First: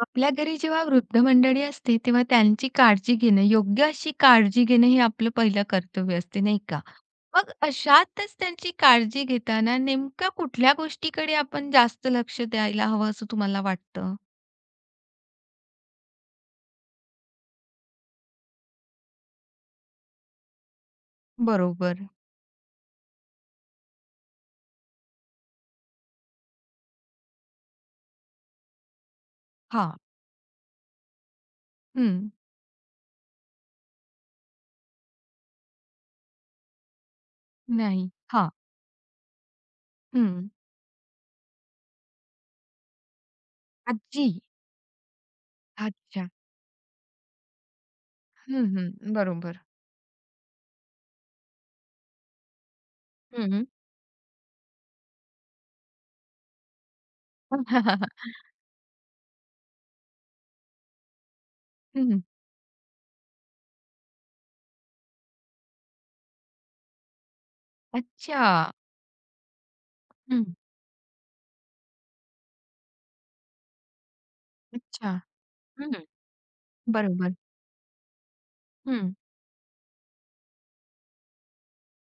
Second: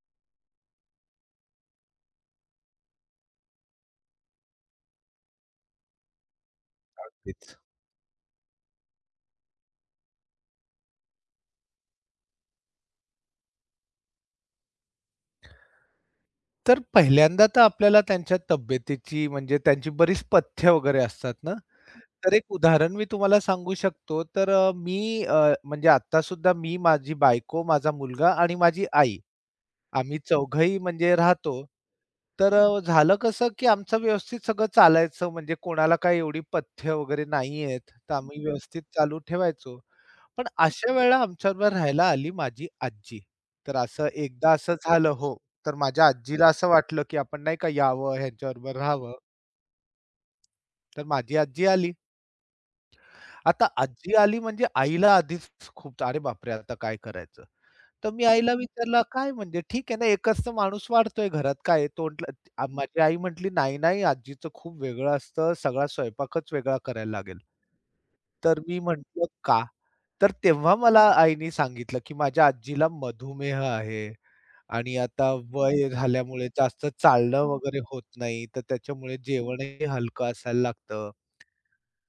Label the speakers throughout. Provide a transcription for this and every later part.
Speaker 1: आपल्या घरी जेव्हा वृद्ध मंडळी असते, तेव्हा त्यांची काळजी घेणं, योग्य अशी काळजी घेणं हे आपलं पहिलं कर्तव्य असते, नाही का? मग
Speaker 2: अगदीच.
Speaker 1: अशातच त्यांची काळजी घेताना नेमक्या कुठल्या गोष्टीकडे आपण जास्त लक्ष द्यायला हवं असं तुम्हाला वाटतं?
Speaker 2: तर पहिल्यांदा तर आपल्याला त्यांच्या तब्येतीची म्हणजे त्यांची बरीच पथ्य वगैरे असतात ना,
Speaker 1: बरोबर.
Speaker 2: तर एक उदाहरण मी तुम्हाला सांगू शकतो. तर मी म्हणजे आता सुद्धा मी, माझी बायको, माझा मुलगा आणि माझी आई
Speaker 1: हां.
Speaker 2: आम्ही चौघंही म्हणजे राहतो.
Speaker 1: हं.
Speaker 2: तर झालं कसं, की आमचं व्यवस्थित सगळं चालायचं म्हणजे कोणाला काही एवढी पथ्य वगैरे नाहीयेत,
Speaker 1: नाही.
Speaker 2: तर आम्ही
Speaker 1: हां.
Speaker 2: व्यवस्थित चालू ठेवायचो. पण
Speaker 1: हं.
Speaker 2: अशा वेळेला आमच्याबरोबर राहायला आली माझी आजी. तर असं
Speaker 1: आजी.
Speaker 2: एकदा असं झालं हो. तर माझ्या
Speaker 1: अच्छा.
Speaker 2: आजीला असं वाटलं, की आपण नाही का यावं,
Speaker 1: हं,
Speaker 2: ह्यांच्याबरोबर राहावं.
Speaker 1: हं. बरोबर.
Speaker 2: तर माझी आजी आली.
Speaker 1: हं.
Speaker 2: आता
Speaker 1: हं.
Speaker 2: आजी आली म्हणजे आईला आधीच खूप, "अरे बापरे! आता काय करायचं?" तर मी आईला विचारलं, "काय म्हणजे ठीक आहे ना, एकच तर माणूस वाढतोय घरात, काय आहे?" तोंडला माझी आई म्हटली, "नाही, नाही, आजीचं खूप वेगळं असतं, सगळा स्वयंपाकच वेगळा करायला लागेल."
Speaker 1: अच्छा.
Speaker 2: तर मी म्हटलं, "का?" तर
Speaker 1: हं.
Speaker 2: तेव्हा मला आईनी सांगितलं, की माझ्या आजीला मधुमेह आहे आणि
Speaker 1: अच्छा.
Speaker 2: आता वय
Speaker 1: हं.
Speaker 2: झाल्यामुळे जास्त
Speaker 1: बरोबर.
Speaker 2: चालणं वगैरे होत नाही, तर
Speaker 1: हं.
Speaker 2: त्याच्यामुळे जेवणही हलकं असायला लागतं.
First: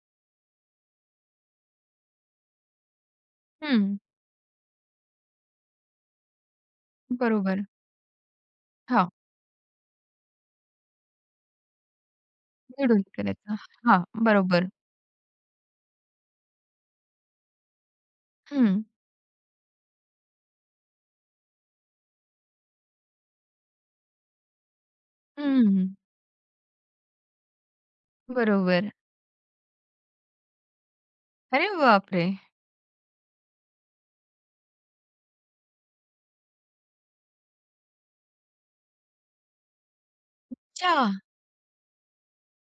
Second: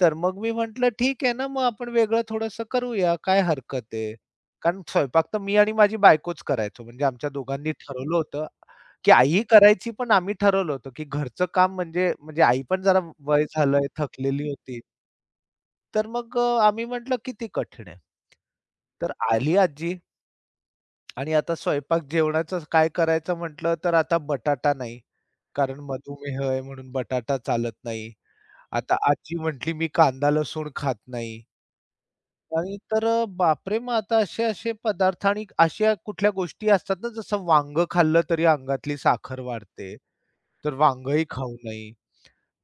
Speaker 2: तर मग मी म्हटलं, "ठीक आहे ना, मग आपण वेगळं थोडंसं करूया, काय
Speaker 1: हं.
Speaker 2: हरकत आहे." कारण स्वयंपाक तर मी आणि माझी बायकोच करायचो. म्हणजे आमच्या
Speaker 1: बरोबर.
Speaker 2: दोघांनी ठरवलं होतं,
Speaker 1: हां.
Speaker 2: की आई करायची, पण आम्ही ठरवलं होतं, की घरचं काम म्हणजे म्हणजे आई पण जरा
Speaker 1: मिळून
Speaker 2: वय
Speaker 1: करायचं.
Speaker 2: झालंय,
Speaker 1: हां,
Speaker 2: थकलेली
Speaker 1: बरोबर.
Speaker 2: होती. तर मग आम्ही म्हटलं, "किती कठीण आहे."
Speaker 1: हं,
Speaker 2: तर आली आजी आणि आता स्वयंपाक जेवणाचं काय करायचं म्हटलं, तर आता बटाटा नाही,
Speaker 1: हं,
Speaker 2: कारण
Speaker 1: हं.
Speaker 2: मधुमेह आहे म्हणून बटाटा चालत नाही.
Speaker 1: बरोबर.
Speaker 2: आता आजी म्हटली, "मी कांदा लसूण खात नाही."
Speaker 1: अरे बापरे!
Speaker 2: आणि तर बापरे! मग आता असे-असे पदार्थ आणि अशा कुठल्या गोष्टी असतात ना, जसं वांग खाल्लं तरी अंगातली साखर वाढते, तर
Speaker 1: अच्छा!
Speaker 2: वांगही खाऊ नये.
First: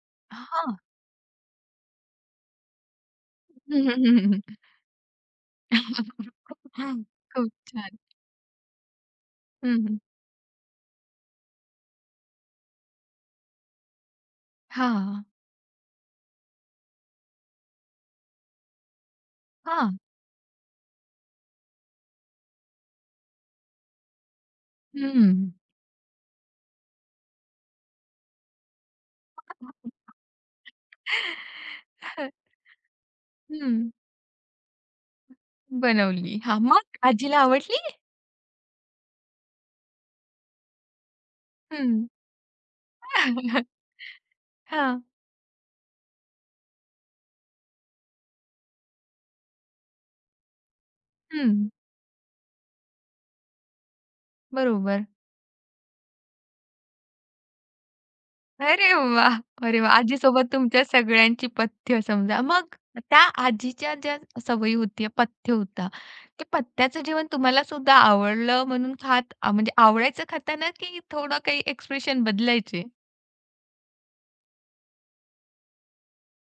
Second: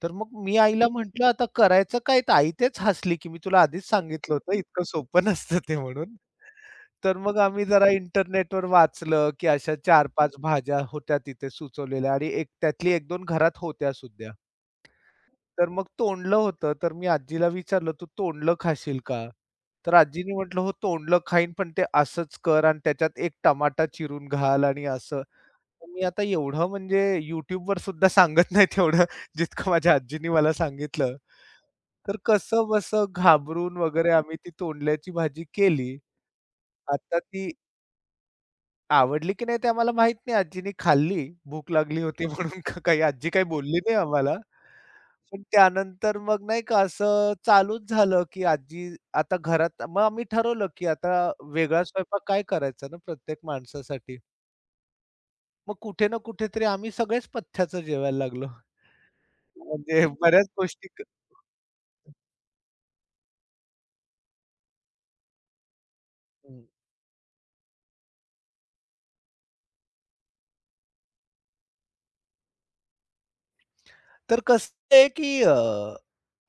Speaker 2: तर मग मी
Speaker 1: हां.
Speaker 2: आईला म्हटलं, "आता करायचं काय?" तर आई तेच हसली, की "मी तुला
Speaker 1: हं,
Speaker 2: आधीच
Speaker 1: हं, हं,
Speaker 2: सांगितलं होतं,
Speaker 1: हं.
Speaker 2: इतकं सोपं नसतं ते म्हणून." तर मग
Speaker 1: खूप
Speaker 2: आम्ही जरा
Speaker 1: छान.
Speaker 2: इंटरनेटवर वाचलं, की
Speaker 1: हं,
Speaker 2: अशा
Speaker 1: हं.
Speaker 2: चार 5 भाज्या होत्या तिथे सुचवलेल्या आणि एक त्यातली 1-2 घरात होत्या सुद्धा.
Speaker 1: हां,
Speaker 2: तर मग तोंडलं होतं. तर मी आजीला विचारलं, "तू तोंडलं खाशील का?" तर
Speaker 1: हां.
Speaker 2: आजीनी म्हटलं, "हो, तोंडलं खाईन, पण ते असंच कर आणि त्याच्यात 1 टमाटा चिरून घाल आणि असं."
Speaker 1: हं.
Speaker 2: तर मी आता एवढं म्हणजे YouTubeवर सुद्धा सांगत नाही तेवढं. जितकं माझ्या आजीनी मला सांगितलं. तर कसंबसं घाबरून वगैरे आम्ही ती तोंडल्याची भाजी केली.
Speaker 1: बनवली. हां, मग
Speaker 2: आता
Speaker 1: आजीला
Speaker 2: ती
Speaker 1: आवडली?
Speaker 2: आवडली की नाही ते आम्हाला माहीत नाही. आजीनी खाल्ली, भूक
Speaker 1: हं.
Speaker 2: लागली होती म्हणून का काही आजी काही बोलली नाही आम्हाला.
Speaker 1: हां.
Speaker 2: पण त्यानंतर मग नाही का असं चालूच झालं, की आजी आता घरात मग आम्ही ठरवलं, की आता
Speaker 1: हं.
Speaker 2: वेगळा स्वयंपाक काय करायचा ना प्रत्येक माणसासाठी.
Speaker 1: बरोबर.
Speaker 2: मग कुठे ना कुठेतरी आम्ही सगळेच पथ्याचं जेवायला लागलो.
Speaker 1: अरे वाह! अरे वाह!
Speaker 2: म्हणजे बऱ्याच
Speaker 1: आजीसोबत तुमच्या
Speaker 2: गोष्टी क
Speaker 1: सगळ्यांची पथ्य समजा. मग त्या आजीच्या ज्या सवयी होत्या, पथ्य होता, ते
Speaker 2: हं.
Speaker 1: पथ्याचं जेवण तुम्हाला सुद्धा आवडलं म्हणून खात म्हणजे आवडायचं खाताना की थोडं काही एक्सप्रेशन बदलायचे?
Speaker 2: तर कसं आहे, की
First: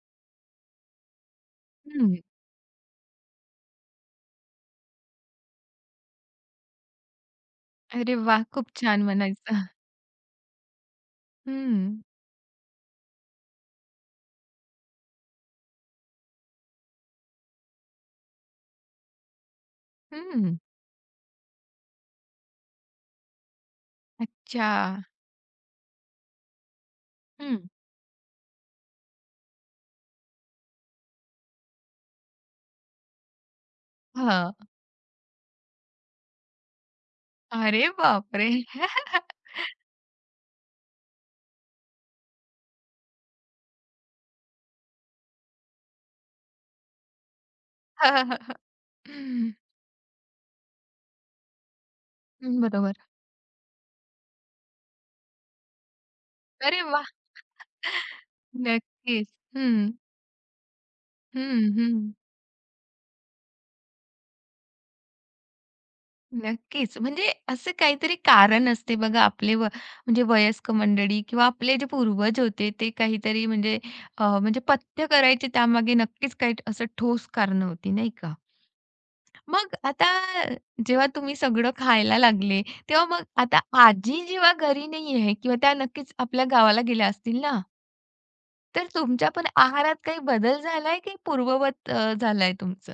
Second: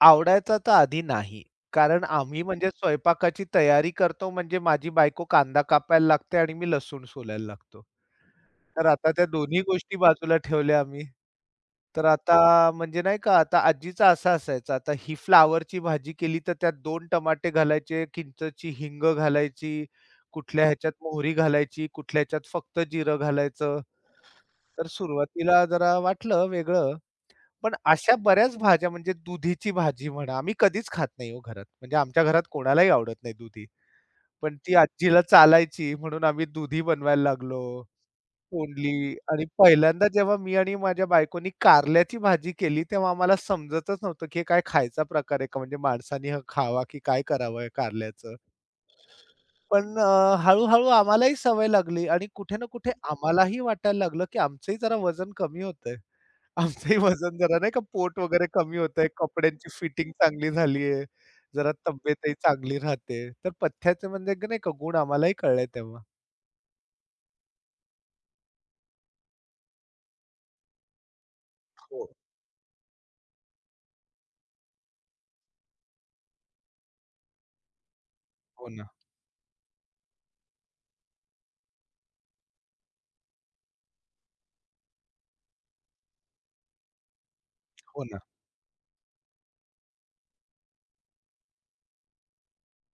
Speaker 2: आवडायचा तर आधी नाही. कारण
Speaker 1: हं.
Speaker 2: आम्ही म्हणजे स्वयंपाकाची तयारी करतो म्हणजे माझी बायको कांदा कापायला लागते आणि मी लसूण सोलायला लागतो.
Speaker 1: अरे वाह! खूप
Speaker 2: तर
Speaker 1: छान
Speaker 2: आता त्या दोन्ही
Speaker 1: म्हणायचं.
Speaker 2: गोष्टी बाजूला ठेवल्या आम्ही.
Speaker 1: हं,
Speaker 2: तर आता म्हणजे नाही का आता आजीचा असा असायचा, आता ही फ्लॉवरची भाजी केली तर त्यात 2 टमाटे घालायचे, किंचची हिंग घालायची,
Speaker 1: हं.
Speaker 2: कुठल्या ह्याच्यात मोहरी घालायची, कुठल्या ह्याच्यात फक्त जिरं घालायचं.
Speaker 1: अच्छा.
Speaker 2: तर सुरुवातीला जरा वाटलं वेगळं.
Speaker 1: हं.
Speaker 2: पण अशा बऱ्याच भाज्या म्हणजे दुधीची भाजी म्हणा, आम्ही कधीच खात नाही हो घरात. म्हणजे आमच्या घरात कोणालाही आवडत नाही दुधी.
Speaker 1: हां.
Speaker 2: पण ती आजीला चालायची म्हणून आम्ही दुधी बनवायला लागलो,
Speaker 1: अरे बापरे!
Speaker 2: तोंडली आणि पहिल्यांदा जेव्हा मी आणि माझ्या बायकोनी कारल्याची भाजी केली, तेव्हा आम्हाला समजतच नव्हतं, की हे काय खायचा प्रकार आहे का? म्हणजे माणसाने हा खावा की काय करावं कारल्याचं? पण हळू आम्हालाही सवय लागली आणि कुठे
Speaker 1: हं,
Speaker 2: ना कुठे
Speaker 1: बरोबर.
Speaker 2: आम्हालाही वाटायला लागलं, की आमचंही जरा वजन कमी होतंय.
Speaker 1: अरे
Speaker 2: आमचंही
Speaker 1: वाह!
Speaker 2: वजन जरा नाही का पोट वगैरे कमी होतंय,
Speaker 1: नक्कीच.
Speaker 2: कपड्यांची
Speaker 1: हं,
Speaker 2: फिटिंग चांगली झालीये,
Speaker 1: हं,
Speaker 2: जरा
Speaker 1: हं.
Speaker 2: तब्येतही चांगली राहते. तर पथ्याचे म्हणजे नाही का गुण आम्हालाही कळले तेव्हा.
Speaker 1: नक्कीच. म्हणजे असं काहीतरी कारण असते बघा आपले व म्हणजे वयस्क मंडळी किंवा आपले जे
Speaker 2: हो,
Speaker 1: पूर्वज होते ते काहीतरी म्हणजे म्हणजे पथ्य करायचे त्यामागे नक्कीच काही असं ठोस कारणं होती, नाही का?
Speaker 2: हो ना,
Speaker 1: मग आता जेव्हा तुम्ही सगळं खायला लागले, तेव्हा मग आता आजी जेव्हा घरी नाही आहे किंवा त्या नक्कीच आपल्या गावाला गेल्या असतील ना,
Speaker 2: हो ना.
Speaker 1: तर तुमच्या पण आहारात काही बदल झालाय की पूर्ववत झालाय तुमचं?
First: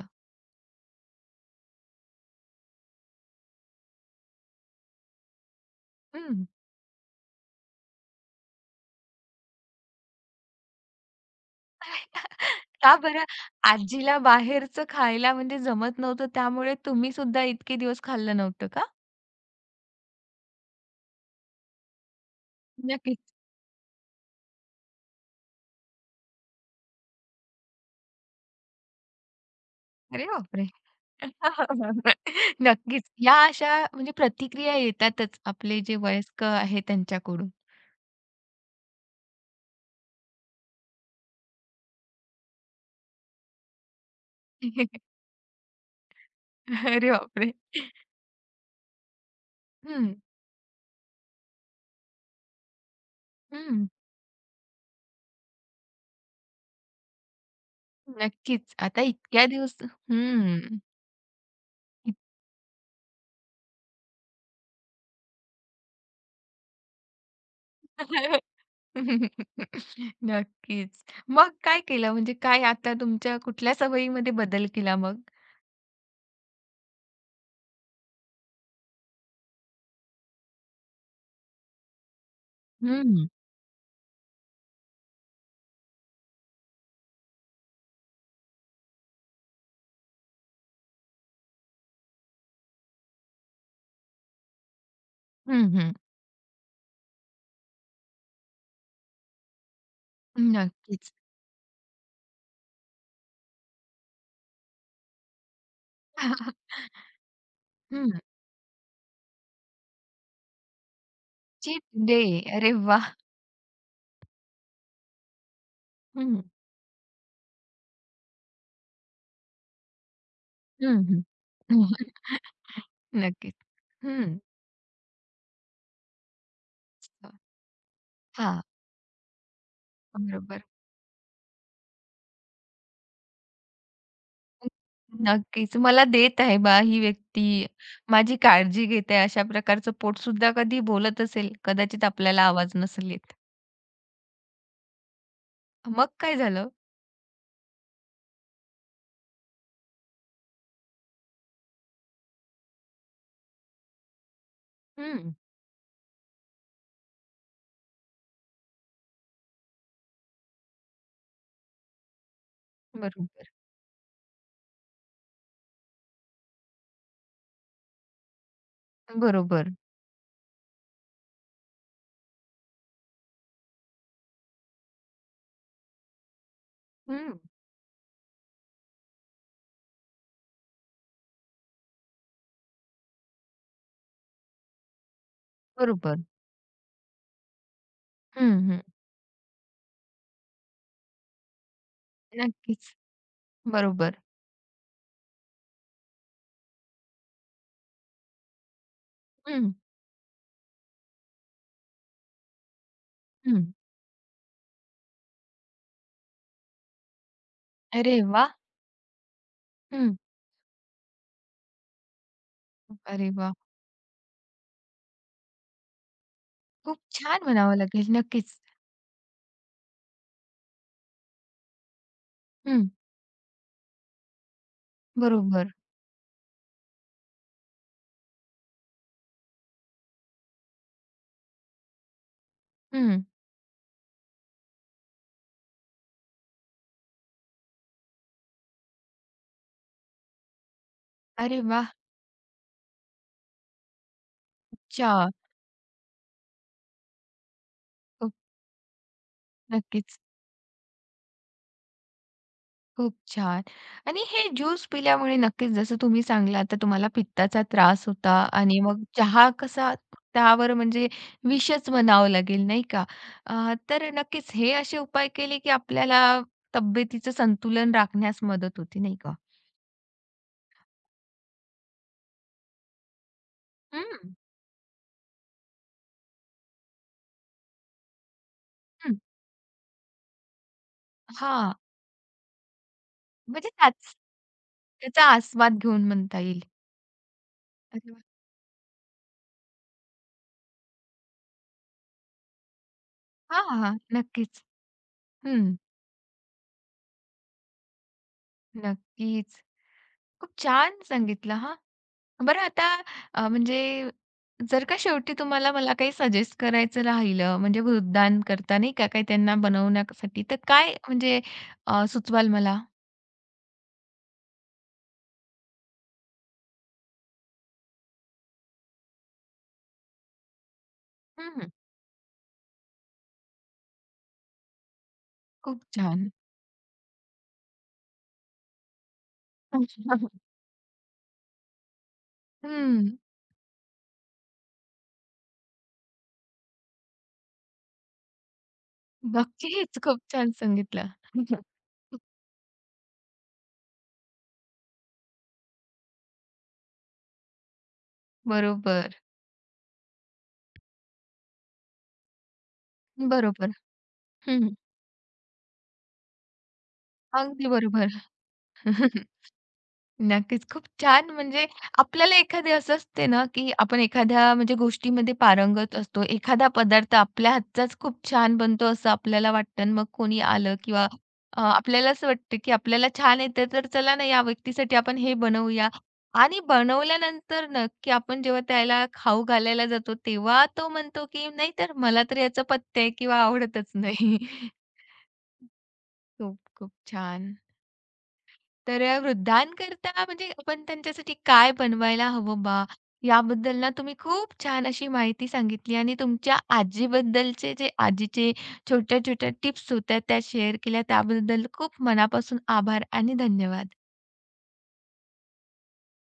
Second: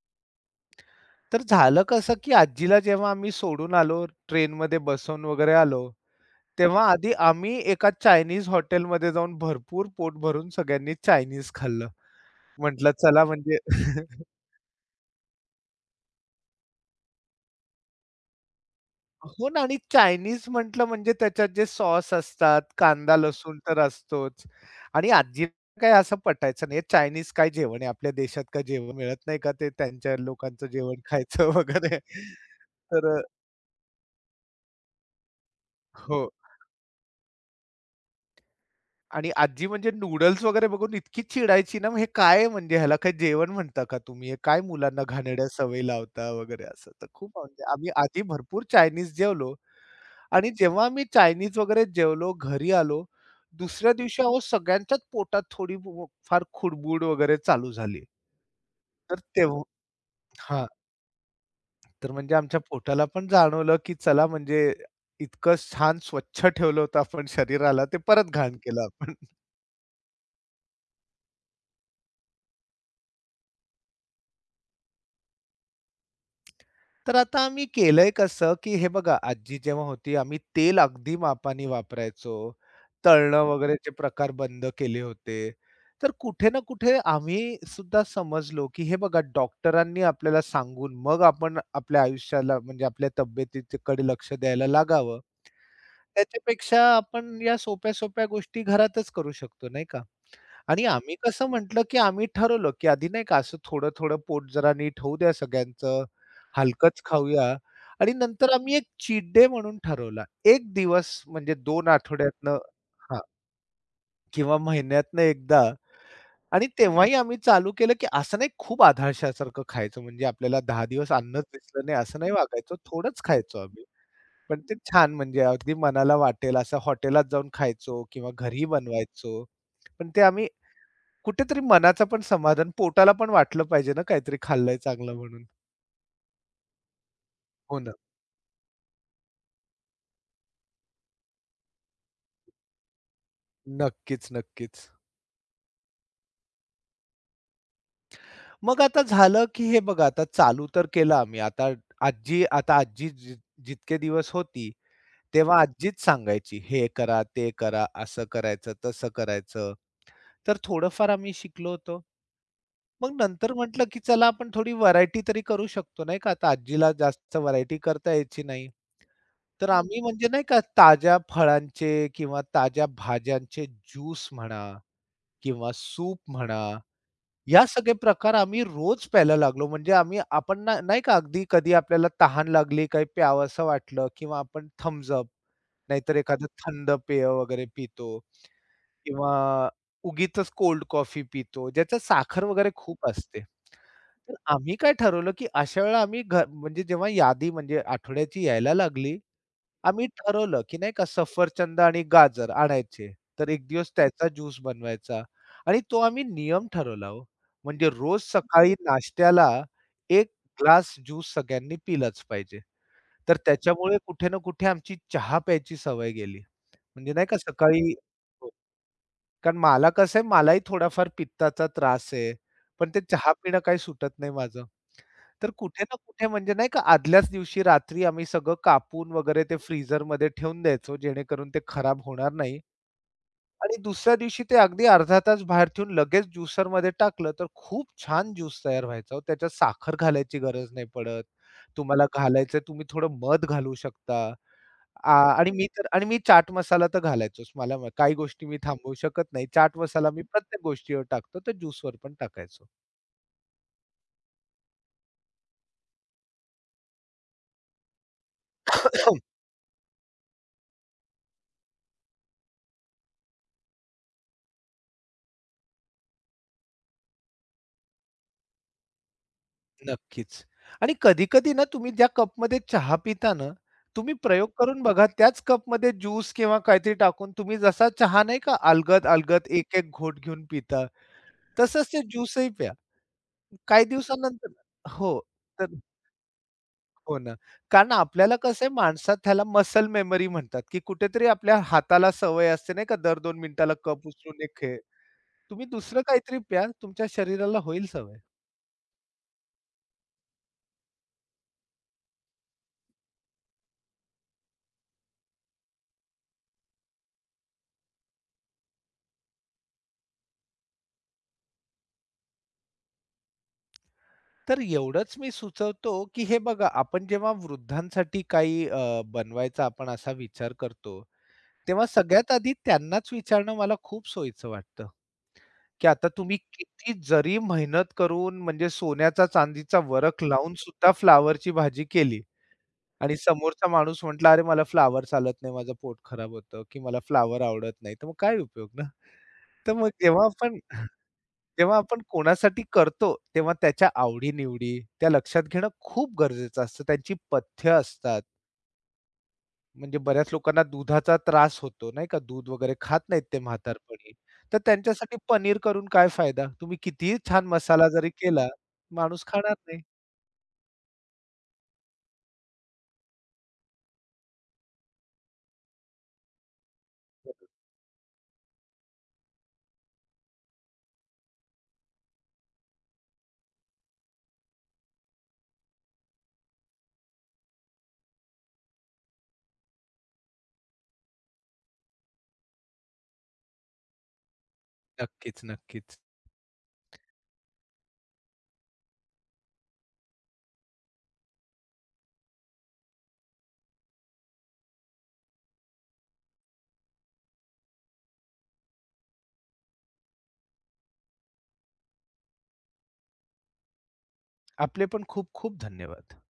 Speaker 2: तर झालं कसं, की आजीला जेव्हा आम्ही सोडून आलो, ट्रेनमध्ये बसवून वगैरे आलो, तेव्हा आधी आम्ही एका चायनीज हॉटेलमध्ये जाऊन भरपूर पोट भरून सगळ्यांनी चायनीज खाल्लं. म्हटलं
Speaker 1: का बरं?
Speaker 2: चला म्हणजे
Speaker 1: आजीला बाहेरचं खायला म्हणजे जमत नव्हतं, त्यामुळे तुम्ही सुद्धा इतके दिवस खाल्लं नव्हतं का?
Speaker 2: हो ना आणि चायनीज म्हटलं म्हणजे त्याच्यात जे सॉस असतात, कांदा,
Speaker 1: नक्कीच.
Speaker 2: लसूण तर असतोच. आणि आजीला काही असं पटायचं नाही, चायनीज काय जेवण आहे, आपल्या देशात काय जेवण मिळत नाही का? ते त्यांच्या
Speaker 1: अरे
Speaker 2: लोकांचं
Speaker 1: बापरे!
Speaker 2: जेवण खायचं वगैरे.
Speaker 1: नक्कीच.
Speaker 2: तर
Speaker 1: या अशा म्हणजे प्रतिक्रिया येतातच आपले जे
Speaker 2: हो.
Speaker 1: वयस्क आहे त्यांच्याकडून.
Speaker 2: आणि आजी म्हणजे नूडल्स वगैरे बघून इतकी चिडायची ना, हे काय आहे म्हणजे ह्याला काय जेवण म्हणता का तुम्ही? हे काय मुलांना घाणेरड्या सवयी लावता वगैरे असं. तर
Speaker 1: अरे
Speaker 2: खूप
Speaker 1: बापरे!
Speaker 2: म्हणजे आम्ही आधी भरपूर चायनीज जेवलो.
Speaker 1: हं,
Speaker 2: आणि जेव्हा आम्ही चायनीज वगैरे जेवलो, घरी आलो,
Speaker 1: हं.
Speaker 2: दुसऱ्या दिवशी अहो सगळ्यांच्याच पोटात थोडी फार खुडबुड वगैरे चालू झाली.
Speaker 1: नक्कीच. आता
Speaker 2: तर
Speaker 1: इतक्या
Speaker 2: तेव्हा
Speaker 1: दिवस हं.
Speaker 2: हां, तर म्हणजे आमच्या पोटाला पण जाणवलं, की चला म्हणजे इतकं छान स्वच्छ ठेवलं होतं आपण शरीराला, ते परत घाण केलं आपण.
Speaker 1: नक्कीच. मग काय केलं? म्हणजे काय आता तुमच्या कुठल्या सवयीमध्ये बदल केला मग?
Speaker 2: तर आता आम्ही केलंय कसं, की हे बघा आजी जेव्हा होती आम्ही तेल अगदी मापाने वापरायचो.
Speaker 1: हं.
Speaker 2: तळणं वगैरेचे प्रकार बंद केले होते. तर कुठे ना कुठे आम्ही सुद्धा समजलो, की हे बघा डॉक्टरांनी आपल्याला सांगून मग आपण आपल्या आयुष्याला म्हणजे आपल्या तब्येतीकडे लक्ष द्यायला लागावं.
Speaker 1: हं, हं.
Speaker 2: त्याच्यापेक्षा आपण या सोप्या-सोप्या गोष्टी घरातच करू शकतो नाही का? आणि
Speaker 1: नक्कीच.
Speaker 2: आम्ही कसं म्हटलं, की आम्ही ठरवलं, की आधी नाही का असं थोडं-थोडं पोट जरा नीट होऊ द्या सगळ्यांचं, हलकंच खाऊया आणि
Speaker 1: हं.
Speaker 2: नंतर आम्ही एक चीट डे म्हणून ठरवला. 1 दिवस म्हणजे
Speaker 1: चीट
Speaker 2: 2
Speaker 1: डे.
Speaker 2: आठवड्यातनं
Speaker 1: अरे वाह!
Speaker 2: हां, किंवा महिन्यातनं एकदा
Speaker 1: हं.
Speaker 2: आणि तेव्हाही आम्ही चालू केलं, की असं नाही खूप आधारशासारखं खायचं म्हणजे आपल्याला 10
Speaker 1: हं,
Speaker 2: दिवस
Speaker 1: हं.
Speaker 2: अन्नच दिसलं नाही असं नाही वागायचो. थोडंच
Speaker 1: नक्कीच.
Speaker 2: खायचो आम्ही.
Speaker 1: हं.
Speaker 2: पण ते छान म्हणजे अगदी मनाला वाटेल असं हॉटेलात
Speaker 1: हां,
Speaker 2: जाऊन खायचो किंवा घरी बनवायचो. पण ते आम्ही
Speaker 1: बरोबर.
Speaker 2: कुठेतरी मनाचं पण समाधान, पोटाला पण वाटलं पाहिजे ना काहीतरी खाल्लंय चांगलं म्हणून.
Speaker 1: नक्कीच. मला देत आहे बा ही व्यक्ती,
Speaker 2: हो ना.
Speaker 1: माझी काळजी घेते अशा प्रकारचं पोट सुद्धा कधी बोलत असेल, कदाचित आपल्याला आवाज नसेल येत.
Speaker 2: नक्कीच, नक्कीच.
Speaker 1: मग काय झालं?
Speaker 2: मग आता झालं, की हे बघा आता चालू तर केलं आम्ही. आता आजी आता आजी जि जितके दिवस होती,
Speaker 1: हं.
Speaker 2: तेव्हा आजीच सांगायची, "हे करा, ते करा, असं करायचं, तसं करायचं." तर थोडंफार आम्ही शिकलो होतो. मग
Speaker 1: बरोबर.
Speaker 2: नंतर म्हटलं, की चला आपण थोडी व्हरायटी तरी करू शकतो नाही का? आता आजीला जास्त व्हरायटी करता यायची नाही. तर
Speaker 1: बरोबर.
Speaker 2: हं. आम्ही म्हणजे नाही का ताज्या फळांचे किंवा ताज्या भाज्यांचे ज्यूस म्हणा किंवा सूप म्हणा,
Speaker 1: हं.
Speaker 2: या सगळे प्रकार आम्ही रोज प्यायला लागलो. म्हणजे आम्ही आपण ना नाही का अगदी कधी आपल्याला तहान लागली, काही प्यावसं वाटलं किंवा आपण Thums Up नाहीतर
Speaker 1: बरोबर.
Speaker 2: एखादं थंड पेय वगैरे पितो
Speaker 1: हं, हं.
Speaker 2: किंवा उगीचच कोल्ड कॉफी पितो, ज्याच्यात साखर वगैरे
Speaker 1: नक्कीच.
Speaker 2: खूप असते.
Speaker 1: बरोबर.
Speaker 2: तर आम्ही काय ठरवलं, की अशा वेळेला आम्ही म्हणजे जेव्हा यादी म्हणजे आठवड्याची यायला लागली,
Speaker 1: हं,
Speaker 2: आम्ही ठरवलं, की नाही का सफरचंद आणि गाजर आणायचे. तर
Speaker 1: हं.
Speaker 2: एक दिवस त्याचा ज्यूस बनवायचा आणि तो आम्ही नियम ठरवला हो. म्हणजे रोज
Speaker 1: अरे वाह!
Speaker 2: सकाळी नाश्त्याला
Speaker 1: हं.
Speaker 2: एक ग्लास ज्यूस सगळ्यांनी पिलाच पाहिजे.
Speaker 1: अरे
Speaker 2: तर
Speaker 1: वाह!
Speaker 2: त्याच्यामुळे कुठे ना कुठे आमची चहा प्यायची सवय गेली.
Speaker 1: खूप
Speaker 2: म्हणजे नाही का
Speaker 1: छान म्हणावं
Speaker 2: सकाळी
Speaker 1: लागेल. नक्कीच.
Speaker 2: कारण मला कसं आहे, मलाही थोडाफार पित्ताचा त्रास आहे.
Speaker 1: हं,
Speaker 2: पण ते चहा पिणं काही सुटत नाही माझं. तर
Speaker 1: बरोबर.
Speaker 2: कुठे ना कुठे म्हणजे नाही का आदल्याच दिवशी रात्री आम्ही सगळं कापून वगैरे ते फ्रीझरमध्ये ठेवून द्यायचो, जेणेकरून ते खराब होणार नाही
Speaker 1: हं.
Speaker 2: आणि दुसऱ्या दिवशी ते अगदी अर्धा तास बाहेर ठेवून लगेच ज्युसरमध्ये टाकलं, तर खूप छान ज्यूस तयार व्हायचा हो. त्याच्यात साखर घालायची गरज नाही पडत.
Speaker 1: अरे वाह!
Speaker 2: तुम्हाला घालायचंय, तुम्ही थोडं मध घालू शकता. आ,
Speaker 1: छान.
Speaker 2: आणि मी चाट मसाला तर घालायचोच. मला काही
Speaker 1: खूप
Speaker 2: गोष्टी मी थांबवू शकत नाही. चाट मसाला
Speaker 1: नक्कीच.
Speaker 2: मी प्रत्येक गोष्टीवर टाकतो, तर ज्यूसवर पण टाकायचो.
Speaker 1: खूप छान. आणि हे ज्यूस पिल्यामुळे नक्कीच जसं तुम्ही सांगलात, आता तुम्हाला पित्ताचा त्रास होता आणि मग चहा कसा त्यावर म्हणजे विषच म्हणावं लागेल, नाही का? अ, तर नक्कीच हे असे उपाय केले, की आपल्याला तब्येतीचं संतुलन राखण्यास मदत होते, नाही का?
Speaker 2: नक्कीच. आणि कधी-कधी ना तुम्ही ज्या कपमध्ये चहा पिता ना, तुम्ही
Speaker 1: हं,
Speaker 2: प्रयोग करून बघा त्याच कपमध्ये ज्यूस किंवा काहीतरी टाकून तुम्ही जसा चहा नाही का
Speaker 1: हं.
Speaker 2: अलगद-अलगद एक-एक घोट घेऊन पिता,
Speaker 1: हां,
Speaker 2: तसंच ते ज्यूसही प्या.
Speaker 1: म्हणजे
Speaker 2: काही
Speaker 1: त्याच
Speaker 2: दिवसानंतर हो.
Speaker 1: त्याचा
Speaker 2: तर
Speaker 1: आस्वाद घेऊन म्हणता येईल.
Speaker 2: हो ना. कारण
Speaker 1: अरे वाह!
Speaker 2: आपल्याला कसं आहे माणसात त्याला मसल मेमरी म्हणतात, की कुठेतरी आपल्या हाताला सवय असते नाही का दर 2
Speaker 1: हां,
Speaker 2: मिनिटाला
Speaker 1: हां.
Speaker 2: कप उचलून
Speaker 1: नक्कीच.
Speaker 2: एक हे. तुम्ही
Speaker 1: हं.
Speaker 2: दुसरं काहीतरी प्या, तुमच्या शरीराला होईल सवय.
Speaker 1: नक्कीच. खूप छान सांगितलं हां. बरं आता म्हणजे जर का शेवटी तुम्हाला मला काही सजेस्ट करायचं राहिलं, म्हणजे वृद्धदान करता नाही का, काही त्यांना बनवण्यासाठी, तर काय म्हणजे सुचवाल मला?
Speaker 2: तर एवढंच मी सुचवतो, की हे बघा आपण जेव्हा वृद्धांसाठी काही बनवायचा आपण असा विचार करतो,
Speaker 1: हं, हं.
Speaker 2: तेव्हा सगळ्यात आधी त्यांनाच विचारणं मला खूप सोयीचं वाटतं,
Speaker 1: खूप
Speaker 2: की आता
Speaker 1: छान.
Speaker 2: तुम्ही किती जरी मेहनत करून म्हणजे सोन्याचा चांदीचा वरख लावून सुद्धा फ्लॉवरची भाजी केली.
Speaker 1: हं.
Speaker 2: आणि समोरचा माणूस म्हटला, "अरे मला फ्लॉवर चालत नाही, माझं पोट खराब होतं की मला फ्लावर आवडत नाही." तर मग काय उपयोग ना? तर मग
Speaker 1: नक्कीच. खूप
Speaker 2: जेव्हा
Speaker 1: छान
Speaker 2: आपण
Speaker 1: सांगितलं.
Speaker 2: जेव्हा आपण कोणासाठी करतो, तेव्हा त्याच्या आवडी-निवडी त्या लक्षात घेणं खूप गरजेचं असतं. त्यांची पथ्य असतात.
Speaker 1: बरोबर,
Speaker 2: म्हणजे बऱ्याच लोकांना दुधाचा त्रास होतो नाही का? दूध वगैरे खात नाहीत ते
Speaker 1: बरोबर.
Speaker 2: म्हातारपणी. तर
Speaker 1: हं,
Speaker 2: त्यांच्यासाठी पनीर करून काय फायदा? तुम्ही कितीही छान
Speaker 1: अगदी
Speaker 2: मसाला
Speaker 1: बरोबर.
Speaker 2: जरी केला, माणूस खाणार नाही.
Speaker 1: नक्कीच. खूप छान म्हणजे आपल्याला एखादे असं असते ना, की आपण एखाद्या म्हणजे गोष्टीमध्ये पारंगत असतो. एखादा पदार्थ आपल्या हातचाच खूप छान बनतो असं आपल्याला वाटतं आणि मग कोणी आलं किंवा आपल्याला असं वाटतं, की आपल्याला छान येतं तर चला ना या व्यक्तीसाठी आपण हे बनवूया. आणि बनवल्यानंतर नक्की आपण जेव्हा त्याला खाऊ घालायला जातो तेव्हा तो म्हणतो, की नाही तर मला तर याचा पत्ते किंवा आवडतच नाही.
Speaker 2: नक्कीच, नक्कीच.
Speaker 1: खूप, खूप छान. तर वृद्धांकरता म्हणजे आपण त्यांच्यासाठी काय बनवायला हवं बा, याबद्दल ना तुम्ही खूप छान अशी माहिती सांगितली आणि तुमच्या आजीबद्दलचे जे आजीचे छोट्या-छोट्या टिप्स होत्या त्या शेअर केल्या त्याबद्दल खूप मनापासून आभार आणि धन्यवाद.
Speaker 2: आपले पण खूप खूप धन्यवाद.